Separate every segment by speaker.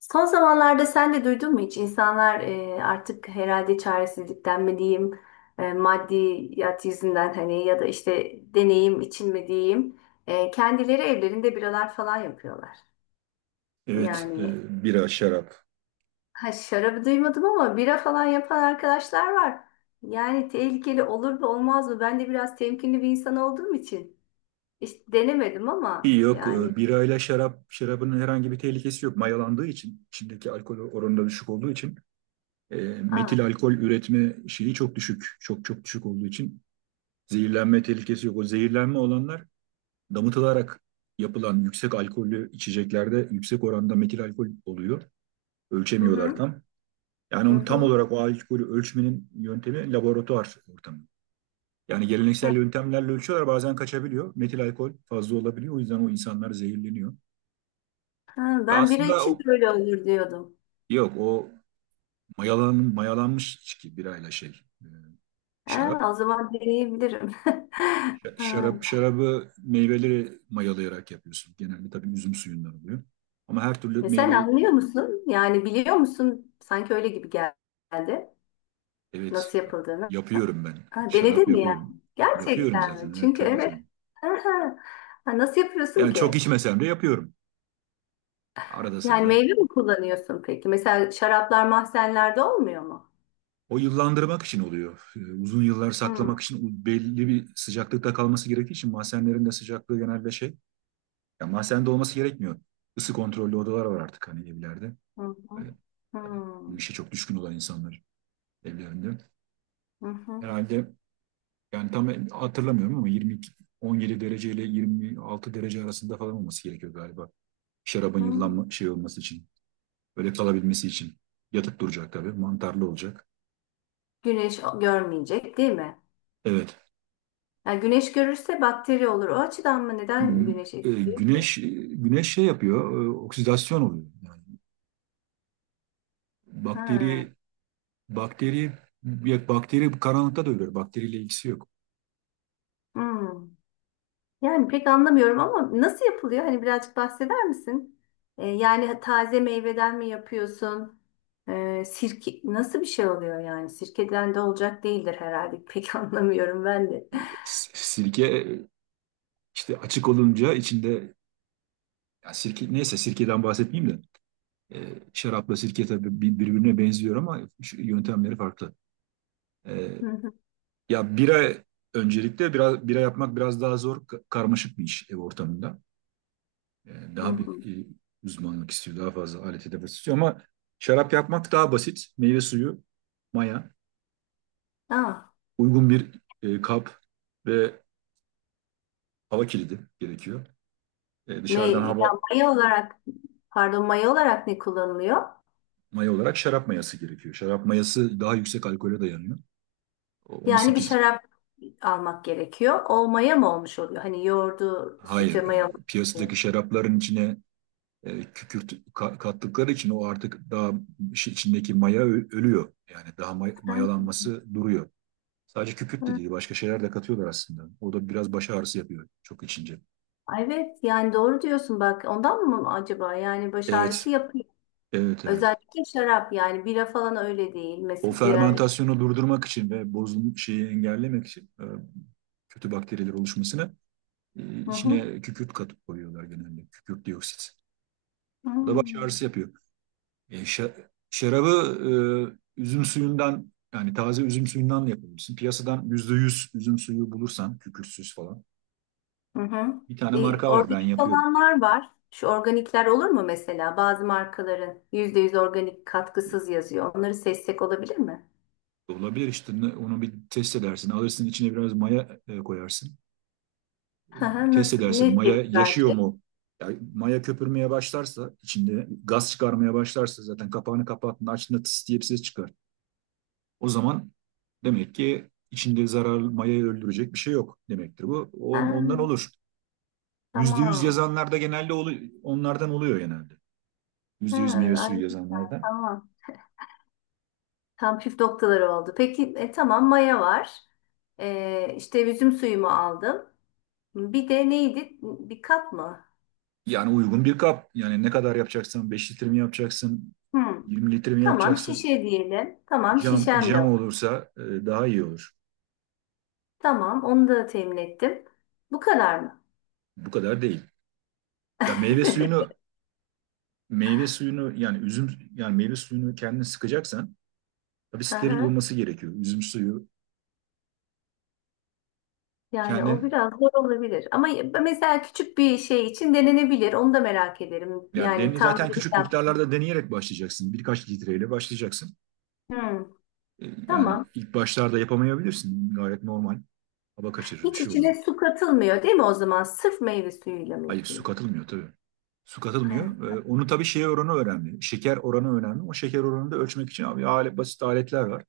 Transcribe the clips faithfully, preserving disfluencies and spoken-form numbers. Speaker 1: Son zamanlarda sen de duydun mu hiç? İnsanlar e, artık herhalde çaresizlikten mi diyeyim, e, maddiyat yüzünden hani ya da işte deneyim için mi diyeyim, e, kendileri evlerinde biralar falan yapıyorlar.
Speaker 2: Evet, e,
Speaker 1: Yani
Speaker 2: bira, şarap.
Speaker 1: ha şarabı duymadım ama bira falan yapan arkadaşlar var. Yani tehlikeli olur mu olmaz mı? Ben de biraz temkinli bir insan olduğum için işte denemedim ama
Speaker 2: Yok,
Speaker 1: yani.
Speaker 2: e, birayla şarap, şarabın herhangi bir tehlikesi yok. Mayalandığı için, içindeki alkol oranı da düşük olduğu için, e, metil
Speaker 1: Aa,
Speaker 2: alkol üretme şeyi çok düşük. Çok çok düşük olduğu için zehirlenme tehlikesi yok. O zehirlenme olanlar damıtılarak yapılan yüksek alkollü içeceklerde yüksek oranda metil alkol oluyor.
Speaker 1: hı
Speaker 2: Ölçemiyorlar
Speaker 1: hı,
Speaker 2: tam. Yani
Speaker 1: hı
Speaker 2: onu tam
Speaker 1: hı.
Speaker 2: olarak o alkolü ölçmenin yöntemi laboratuvar ortamı. Yani geleneksel yöntemlerle ölçüyorlar, bazen kaçabiliyor. Metil alkol fazla olabiliyor. O yüzden o insanlar zehirleniyor.
Speaker 1: Ha,
Speaker 2: Ya
Speaker 1: ben bira
Speaker 2: aslında
Speaker 1: için de
Speaker 2: o,
Speaker 1: öyle olur diyordum.
Speaker 2: yok, o mayalan, mayalanmış içki, birayla şey, e,
Speaker 1: Ha,
Speaker 2: şarap.
Speaker 1: o zaman deneyebilirim.
Speaker 2: Ş-
Speaker 1: Ha.
Speaker 2: Şarap şarabı meyveleri mayalayarak yapıyorsun. Genelde tabii üzüm suyundan oluyor. Ama her türlü
Speaker 1: E, sen
Speaker 2: meyveyi.
Speaker 1: anlıyor musun? Yani biliyor musun? Sanki öyle gibi geldi.
Speaker 2: Evet,
Speaker 1: Nasıl yapıldığını.
Speaker 2: yapıyorum ben.
Speaker 1: Ha,
Speaker 2: Şarap
Speaker 1: denedin mi
Speaker 2: yapıyorum.
Speaker 1: yani?
Speaker 2: Yapıyorum
Speaker 1: Gerçekten mi?
Speaker 2: zaten. Evet,
Speaker 1: Çünkü
Speaker 2: tabii
Speaker 1: evet.
Speaker 2: tabii.
Speaker 1: Aha. Ha, nasıl yapıyorsun
Speaker 2: Yani çok
Speaker 1: ki?
Speaker 2: içmesem de yapıyorum. Arada
Speaker 1: Yani
Speaker 2: sırada.
Speaker 1: meyve mi kullanıyorsun peki? Mesela şaraplar mahzenlerde olmuyor mu?
Speaker 2: O yıllandırmak için oluyor. Ee, Uzun yıllar
Speaker 1: Hmm.
Speaker 2: saklamak için, belli bir sıcaklıkta kalması gerektiği için mahzenlerin de sıcaklığı genelde şey. Ya mahzende olması gerekmiyor. Isı kontrollü odalar var artık hani evlerde.
Speaker 1: Hı hı.
Speaker 2: Böyle, tabii bu
Speaker 1: Hmm.
Speaker 2: işe çok düşkün olan insanlar evlerinde.
Speaker 1: Hı hı.
Speaker 2: Herhalde, yani tam hatırlamıyorum ama yirmi iki, on yedi derece ile yirmi altı derece arasında falan olması gerekiyor galiba. Şarabın
Speaker 1: Hmm.
Speaker 2: yıllanma şey olması için. Böyle kalabilmesi için. Yatıp duracak tabii. Mantarlı olacak.
Speaker 1: Güneş görmeyecek değil mi?
Speaker 2: Evet.
Speaker 1: Yani güneş görürse bakteri olur. O açıdan mı?
Speaker 2: Hı
Speaker 1: Neden
Speaker 2: hı.
Speaker 1: güneş
Speaker 2: E,
Speaker 1: etkiliyor ki?
Speaker 2: güneş e, güneş şey yapıyor, e, oksidasyon oluyor. Yani bakteri
Speaker 1: Ha.
Speaker 2: bakteri ya bakteri karanlıkta da ölür. Bakteriyle ilgisi yok.
Speaker 1: Hmm. Yani pek anlamıyorum ama nasıl yapılıyor? Hani birazcık bahseder misin? Ee, yani taze meyveden mi yapıyorsun? Ee, sirke nasıl bir şey oluyor yani? Sirkeden de olacak değildir herhalde. Pek anlamıyorum ben de.
Speaker 2: S- Sirke, e, işte açık olunca içinde, ya sirke neyse, sirkeden bahsetmeyeyim de, e, şarapla sirke tabii bir- birbirine benziyor ama şu yöntemleri farklı. E,
Speaker 1: Hı hı,
Speaker 2: Ya bira, öncelikle biraz bira yapmak biraz daha zor, ka- karmaşık bir iş ev ortamında. E,
Speaker 1: hı
Speaker 2: Daha bir
Speaker 1: hı.
Speaker 2: e, uzmanlık istiyor, daha fazla alet edevat istiyor ama şarap yapmak daha basit. Meyve suyu, maya,
Speaker 1: Aa,
Speaker 2: uygun bir e, kap ve hava kilidi gerekiyor. E, dışarıdan
Speaker 1: me- ya
Speaker 2: hava.
Speaker 1: maya olarak pardon maya olarak ne kullanılıyor?
Speaker 2: Maya olarak şarap mayası gerekiyor. Şarap mayası daha yüksek alkole dayanıyor. O
Speaker 1: Yani bir
Speaker 2: on sekiz,
Speaker 1: şarap almak gerekiyor. O maya mı olmuş oluyor? Hani yoğurdu
Speaker 2: hayır,
Speaker 1: sütü maya.
Speaker 2: e, piyasadaki şarapların içine e, kükürt ka- kattıkları için o artık daha, işin içindeki maya ö- ölüyor. Yani daha may- mayalanması duruyor. Sadece kükürt de değil, başka şeyler de katıyorlar aslında. O da biraz baş ağrısı yapıyor çok içince.
Speaker 1: Ay, evet yani doğru diyorsun bak ondan mı acaba yani baş ağrısı
Speaker 2: Evet,
Speaker 1: yapıyor.
Speaker 2: evet, evet.
Speaker 1: Özellikle şarap yani bira falan öyle değil
Speaker 2: O
Speaker 1: mesela diğer.
Speaker 2: fermentasyonu durdurmak için ve bozulmuş şeyi engellemek için, e, kötü bakteriler oluşmasını, e,
Speaker 1: Hı hı.
Speaker 2: içine kükürt katıp koyuyorlar genelde. Kükürt dioksit. O da baş
Speaker 1: Hmm.
Speaker 2: ağrısı yapıyor. E, şa- şarabı e, üzüm suyundan, yani taze üzüm suyundan da yapabilirsin. Piyasadan yüzde yüz üzüm suyu bulursan kükürtsüz falan.
Speaker 1: Hı hı.
Speaker 2: Bir tane
Speaker 1: E,
Speaker 2: marka var, ben
Speaker 1: organik
Speaker 2: yapıyorum.
Speaker 1: olanlar var. Şu organikler olur mu mesela bazı markaların yüzde yüz organik katkısız yazıyor. Onları seçsek olabilir mi?
Speaker 2: Olabilir işte, ne- onu bir test edersin. Alırsın, içine biraz maya e, koyarsın.
Speaker 1: Hı hı,
Speaker 2: Test
Speaker 1: nasıl?
Speaker 2: edersin,
Speaker 1: Ne
Speaker 2: maya
Speaker 1: tepki
Speaker 2: yaşıyor
Speaker 1: verecek?
Speaker 2: mu? Yani maya köpürmeye başlarsa, içinde gaz çıkarmaya başlarsa, zaten kapağını kapattın, açtığında tıs diye bir ses çıkar. O zaman demek ki içinde zararlı mayayı öldürecek bir şey yok demektir bu. O,
Speaker 1: Ha,
Speaker 2: ondan olur. Yüzde yüz
Speaker 1: tamam.
Speaker 2: yazanlarda genelde olu- onlardan oluyor genelde.
Speaker 1: Ha,
Speaker 2: Yüzde yüz meyve
Speaker 1: ay,
Speaker 2: suyu yazanlarda.
Speaker 1: tamam. Tam püf noktaları oldu. Peki e, tamam maya var. E, işte üzüm suyumu aldım. Bir de neydi? Bir kap mı?
Speaker 2: Yani uygun bir kap. Yani ne kadar yapacaksan, Beş litre mi yapacaksın?
Speaker 1: Hmm.
Speaker 2: Yirmi litre mi
Speaker 1: Tamam
Speaker 2: yapacaksın?
Speaker 1: şişe diyelim. Tamam
Speaker 2: Cam,
Speaker 1: şişem de
Speaker 2: cam
Speaker 1: var.
Speaker 2: olursa, e, daha iyi olur.
Speaker 1: Tamam onu da temin ettim. Bu kadar mı?
Speaker 2: Bu kadar değil. Ya meyve suyunu, meyve suyunu yani üzüm yani meyve suyunu kendin sıkacaksan tabii steril
Speaker 1: Aha.
Speaker 2: olması gerekiyor. Üzüm suyu
Speaker 1: Yani o
Speaker 2: kendin.
Speaker 1: biraz zor olabilir. Ama mesela küçük bir şey için denenebilir. Onu da merak ederim.
Speaker 2: Yani
Speaker 1: Yani
Speaker 2: deni
Speaker 1: tam
Speaker 2: zaten
Speaker 1: bir
Speaker 2: küçük
Speaker 1: yaptım.
Speaker 2: miktarlarda deneyerek başlayacaksın. Birkaç litreyle başlayacaksın.
Speaker 1: Hmm.
Speaker 2: E, yani
Speaker 1: Tamam.
Speaker 2: ilk başlarda yapamayabilirsin. Gayet normal. Hava kaçırır, bir
Speaker 1: Hiç
Speaker 2: şey olur.
Speaker 1: içine su katılmıyor değil mi o zaman? Sırf meyve suyuyla mı
Speaker 2: Hayır, su
Speaker 1: yapılıyor?
Speaker 2: katılmıyor tabii. Su katılmıyor. E,
Speaker 1: Evet.
Speaker 2: onu tabii şey oranı önemli. Şeker oranı önemli. O şeker oranını da ölçmek için abi alet, basit aletler var.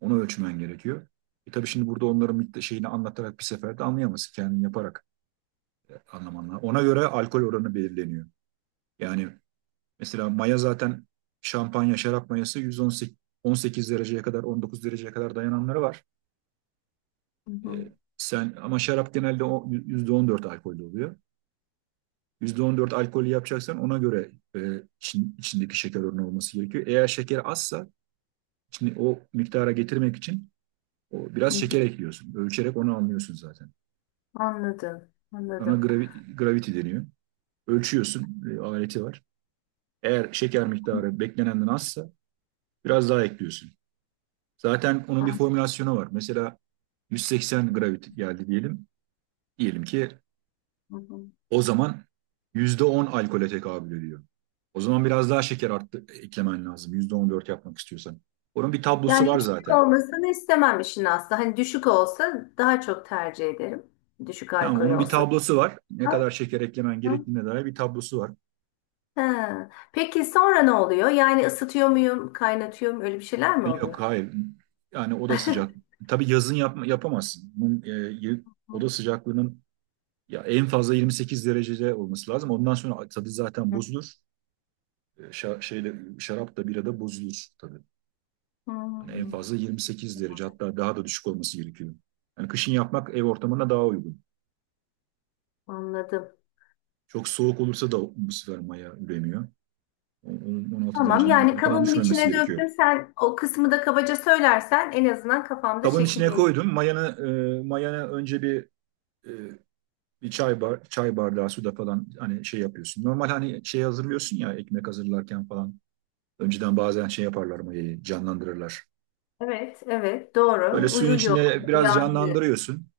Speaker 2: Onu ölçmen gerekiyor. E, tabii şimdi burada onların mikta- şeyini anlatarak bir seferde anlayamazsın. Kendin yaparak e, anlaman lazım. Ona göre alkol oranı belirleniyor. Yani mesela maya zaten, şampanya, şarap mayası yüz on sekiz on sekiz dereceye kadar, on dokuz dereceye kadar dayananları var.
Speaker 1: Hı hı.
Speaker 2: E, sen ama şarap genelde o- yüzde on dört alkollü oluyor. yüzde on dört alkolü yapacaksan ona göre e, için- içindeki şeker oranı olması gerekiyor. Eğer şeker azsa, şimdi o miktara getirmek için o, biraz
Speaker 1: Hı hı.
Speaker 2: şeker ekliyorsun. Ölçerek onu anlıyorsun zaten.
Speaker 1: Anladım.
Speaker 2: Ona
Speaker 1: Anladım.
Speaker 2: gravi- gravity deniyor. Ölçüyorsun, e, aleti var. Eğer şeker miktarı beklenenden azsa biraz daha ekliyorsun. Zaten onun bir formülasyonu var. Mesela yüz seksen gravity geldi diyelim. Diyelim ki
Speaker 1: Hı hı.
Speaker 2: o zaman yüzde on alkole tekabül ediyor. O zaman biraz daha şeker arttı, e, eklemen lazım. yüzde on dört yapmak istiyorsan. Onun bir tablosu
Speaker 1: Yani
Speaker 2: var
Speaker 1: yüksek
Speaker 2: zaten.
Speaker 1: olmasını istemem işin aslı. Hani düşük olsa daha çok tercih ederim. Düşük
Speaker 2: Tamam,
Speaker 1: alkol
Speaker 2: onun bir
Speaker 1: olsun.
Speaker 2: tablosu var. Ne kadar şeker eklemen
Speaker 1: Ama-
Speaker 2: gerektiğine dair bir tablosu var.
Speaker 1: Ha. Peki sonra ne oluyor? Yani ısıtıyor muyum, kaynatıyor muyum? Öyle bir şeyler mi oluyor?
Speaker 2: Yok, hayır. Yani oda sıcak. Tabii yazın yapma, yapamazsın. Bunun, e, y- oda sıcaklığının ya en fazla yirmi sekiz derecede olması lazım. Ondan sonra tadı zaten bozulur. E, şa- şeyle şarap da bira da bozulur tabii. Hani en
Speaker 1: Hmm,
Speaker 2: fazla yirmi sekiz derece, hatta daha da düşük olması gerekiyor. Yani kışın yapmak ev ortamına daha uygun.
Speaker 1: anladım.
Speaker 2: Çok soğuk olursa da bu sefer maya üremiyor. O- onun on altı
Speaker 1: Tamam
Speaker 2: derecenin
Speaker 1: yani
Speaker 2: altına falan
Speaker 1: kabımın
Speaker 2: düşmemesi
Speaker 1: içine
Speaker 2: gerekiyor.
Speaker 1: döktüm. Sen o kısmı da kabaca söylersen en azından kafamda
Speaker 2: Kabın içine
Speaker 1: şekilleniyor.
Speaker 2: koydum. Mayanı e, mayanı önce bir, e, bir çay bar, çay bardağı suda falan hani şey yapıyorsun. Normal, hani şey hazırlıyorsun ya, ekmek hazırlarken falan. Önceden bazen şey yaparlar, mayayı canlandırırlar.
Speaker 1: Evet, evet
Speaker 2: Öyle
Speaker 1: doğru.
Speaker 2: suyun
Speaker 1: Uyuyor,
Speaker 2: içinde biraz
Speaker 1: uyandı.
Speaker 2: canlandırıyorsun.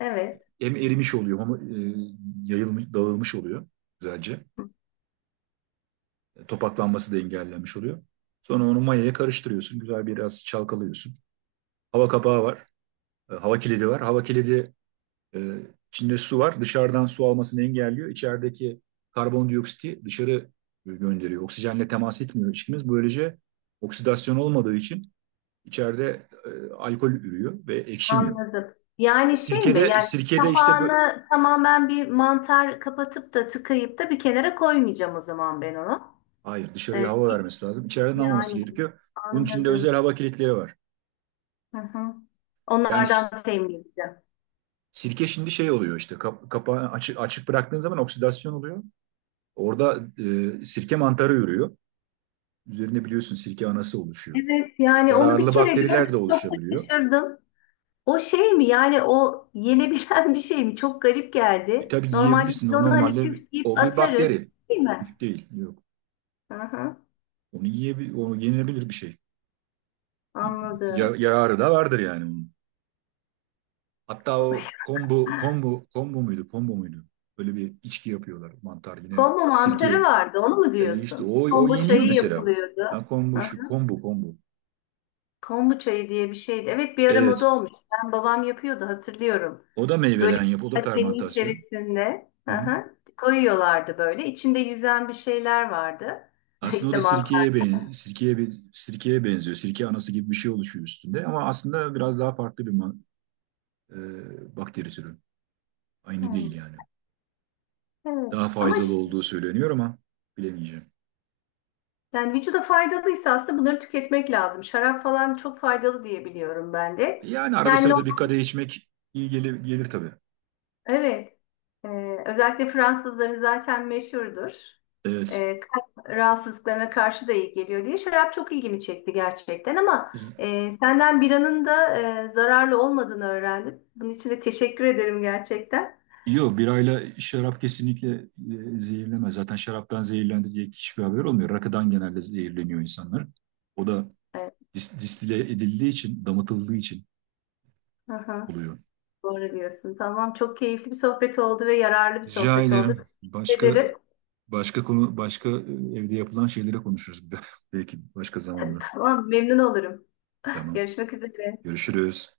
Speaker 1: Evet.
Speaker 2: Hem erimiş oluyor ama e, yayılmış, dağılmış oluyor güzelce. E, Topaklanması da engellenmiş oluyor. Sonra onu mayaya karıştırıyorsun. Güzel biraz çalkalıyorsun. Hava kapağı var. e, Hava kilidi var. Hava kilidi. Ee, içinde su var. Dışarıdan su almasını engelliyor. İçerideki karbondioksiti dışarı gönderiyor. Oksijenle temas etmiyor içkimiz. Böylece oksidasyon olmadığı için içeride e, alkol ürüyor ve ekşimiyor.
Speaker 1: Anladım. Yani şey mi?
Speaker 2: Sirkede
Speaker 1: Yani
Speaker 2: sirkede işte böyle.
Speaker 1: kapağını tamamen bir mantar kapatıp da tıkayıp da bir kenara koymayacağım o zaman ben onu.
Speaker 2: Hayır,
Speaker 1: Ee,
Speaker 2: dışarıya hava
Speaker 1: bir-
Speaker 2: vermesi lazım. İçeriden almaması
Speaker 1: yani
Speaker 2: gerekiyor. Bunun için de özel
Speaker 1: anladım.
Speaker 2: hava kilitleri var.
Speaker 1: Hı hı.
Speaker 2: Yani
Speaker 1: Onlardan temin edeceğim.
Speaker 2: sirke şimdi şey oluyor işte, kap- kapağı açık, açık bıraktığın zaman oksidasyon oluyor. Orada e, sirke mantarı ürüyor. Üzerine biliyorsun, sirke anası oluşuyor.
Speaker 1: Evet yani onu bir
Speaker 2: Zararlı
Speaker 1: kere
Speaker 2: bakteriler
Speaker 1: gördüm
Speaker 2: de
Speaker 1: çok da
Speaker 2: oluşabiliyor.
Speaker 1: şaşırdım. O şey mi yani o yenebilen bir şey mi? Çok garip
Speaker 2: E,
Speaker 1: geldi.
Speaker 2: tabii
Speaker 1: Normalde
Speaker 2: yiyebilirsin.
Speaker 1: biz
Speaker 2: O
Speaker 1: onu hani
Speaker 2: normalde,
Speaker 1: küf deyip
Speaker 2: o bir
Speaker 1: atarız
Speaker 2: bakteri.
Speaker 1: değil mi?
Speaker 2: Küf değil. Yok.
Speaker 1: Hı hı.
Speaker 2: Onu yiyebil onu yenilebilir bir şey. Ya-
Speaker 1: Anladım.
Speaker 2: yararı da vardır yani onun. Hatta o, kombu kombu kombu muydu? Kombu muydu? Böyle bir içki yapıyorlar. Mantar, yine
Speaker 1: Kombu mantarı
Speaker 2: sirke.
Speaker 1: vardı, onu mu
Speaker 2: E, işte
Speaker 1: diyorsun?
Speaker 2: o o
Speaker 1: Kombu
Speaker 2: yeniyor
Speaker 1: çayı
Speaker 2: mesela.
Speaker 1: yapılıyordu.
Speaker 2: Ha, kombu,
Speaker 1: Hı
Speaker 2: şu
Speaker 1: hı.
Speaker 2: kombu kombu.
Speaker 1: Kombu çayı diye bir şeydi. Evet bir ara
Speaker 2: Evet.
Speaker 1: moda olmuş. Ben babam yapıyordu hatırlıyorum.
Speaker 2: O da
Speaker 1: Böyle
Speaker 2: meyveden
Speaker 1: bir
Speaker 2: yap. O da
Speaker 1: kasenin
Speaker 2: fermentasyon.
Speaker 1: içerisinde
Speaker 2: Hı
Speaker 1: hı
Speaker 2: hı.
Speaker 1: hı, koyuyorlardı böyle. İçinde yüzen bir şeyler vardı.
Speaker 2: Aslında o
Speaker 1: İşte
Speaker 2: da
Speaker 1: mantar.
Speaker 2: sirkeye ben sirkeye bir sirkeye benziyor. Sirke anası gibi bir şey oluşuyor üstünde ama aslında biraz daha farklı bir ma- e, bakteri türü. Aynı değil
Speaker 1: Hmm,
Speaker 2: yani.
Speaker 1: evet.
Speaker 2: Daha
Speaker 1: Ama
Speaker 2: faydalı
Speaker 1: ş-
Speaker 2: olduğu söyleniyor ama bilemeyeceğim.
Speaker 1: yani vücuda faydalıysa aslında bunları tüketmek lazım. Şarap falan çok faydalı diye biliyorum ben de.
Speaker 2: Yani arada
Speaker 1: Yani
Speaker 2: sırada bir kadeh içmek iyi gelir, gelir tabii.
Speaker 1: evet. Ee, özellikle Fransızları zaten meşhurdur.
Speaker 2: Evet.
Speaker 1: Ee, kalp rahatsızlıklarına karşı da iyi geliyor diye. Şarap çok ilgimi çekti gerçekten ama
Speaker 2: Z-
Speaker 1: e, senden biranın da e, zararlı olmadığını öğrendim. Bunun için de teşekkür ederim gerçekten.
Speaker 2: Yok, birayla şarap kesinlikle e, zehirlemez. Zaten şaraptan zehirlendi diye hiçbir haber olmuyor. Rakıdan genelde zehirleniyor insanlar. O da
Speaker 1: Evet.
Speaker 2: dis- distile edildiği için, damıtıldığı için
Speaker 1: Aha,
Speaker 2: oluyor.
Speaker 1: doğru diyorsun. Tamam, çok keyifli bir sohbet oldu ve yararlı bir
Speaker 2: Rica
Speaker 1: sohbet oldu.
Speaker 2: ederim.
Speaker 1: Teşekkür
Speaker 2: Başka.
Speaker 1: ederim.
Speaker 2: Başka konu, başka e, evde yapılan şeylere konuşuruz. Belki başka zamanda.
Speaker 1: Tamam, memnun olurum.
Speaker 2: Tamam.
Speaker 1: Görüşmek üzere.
Speaker 2: Görüşürüz.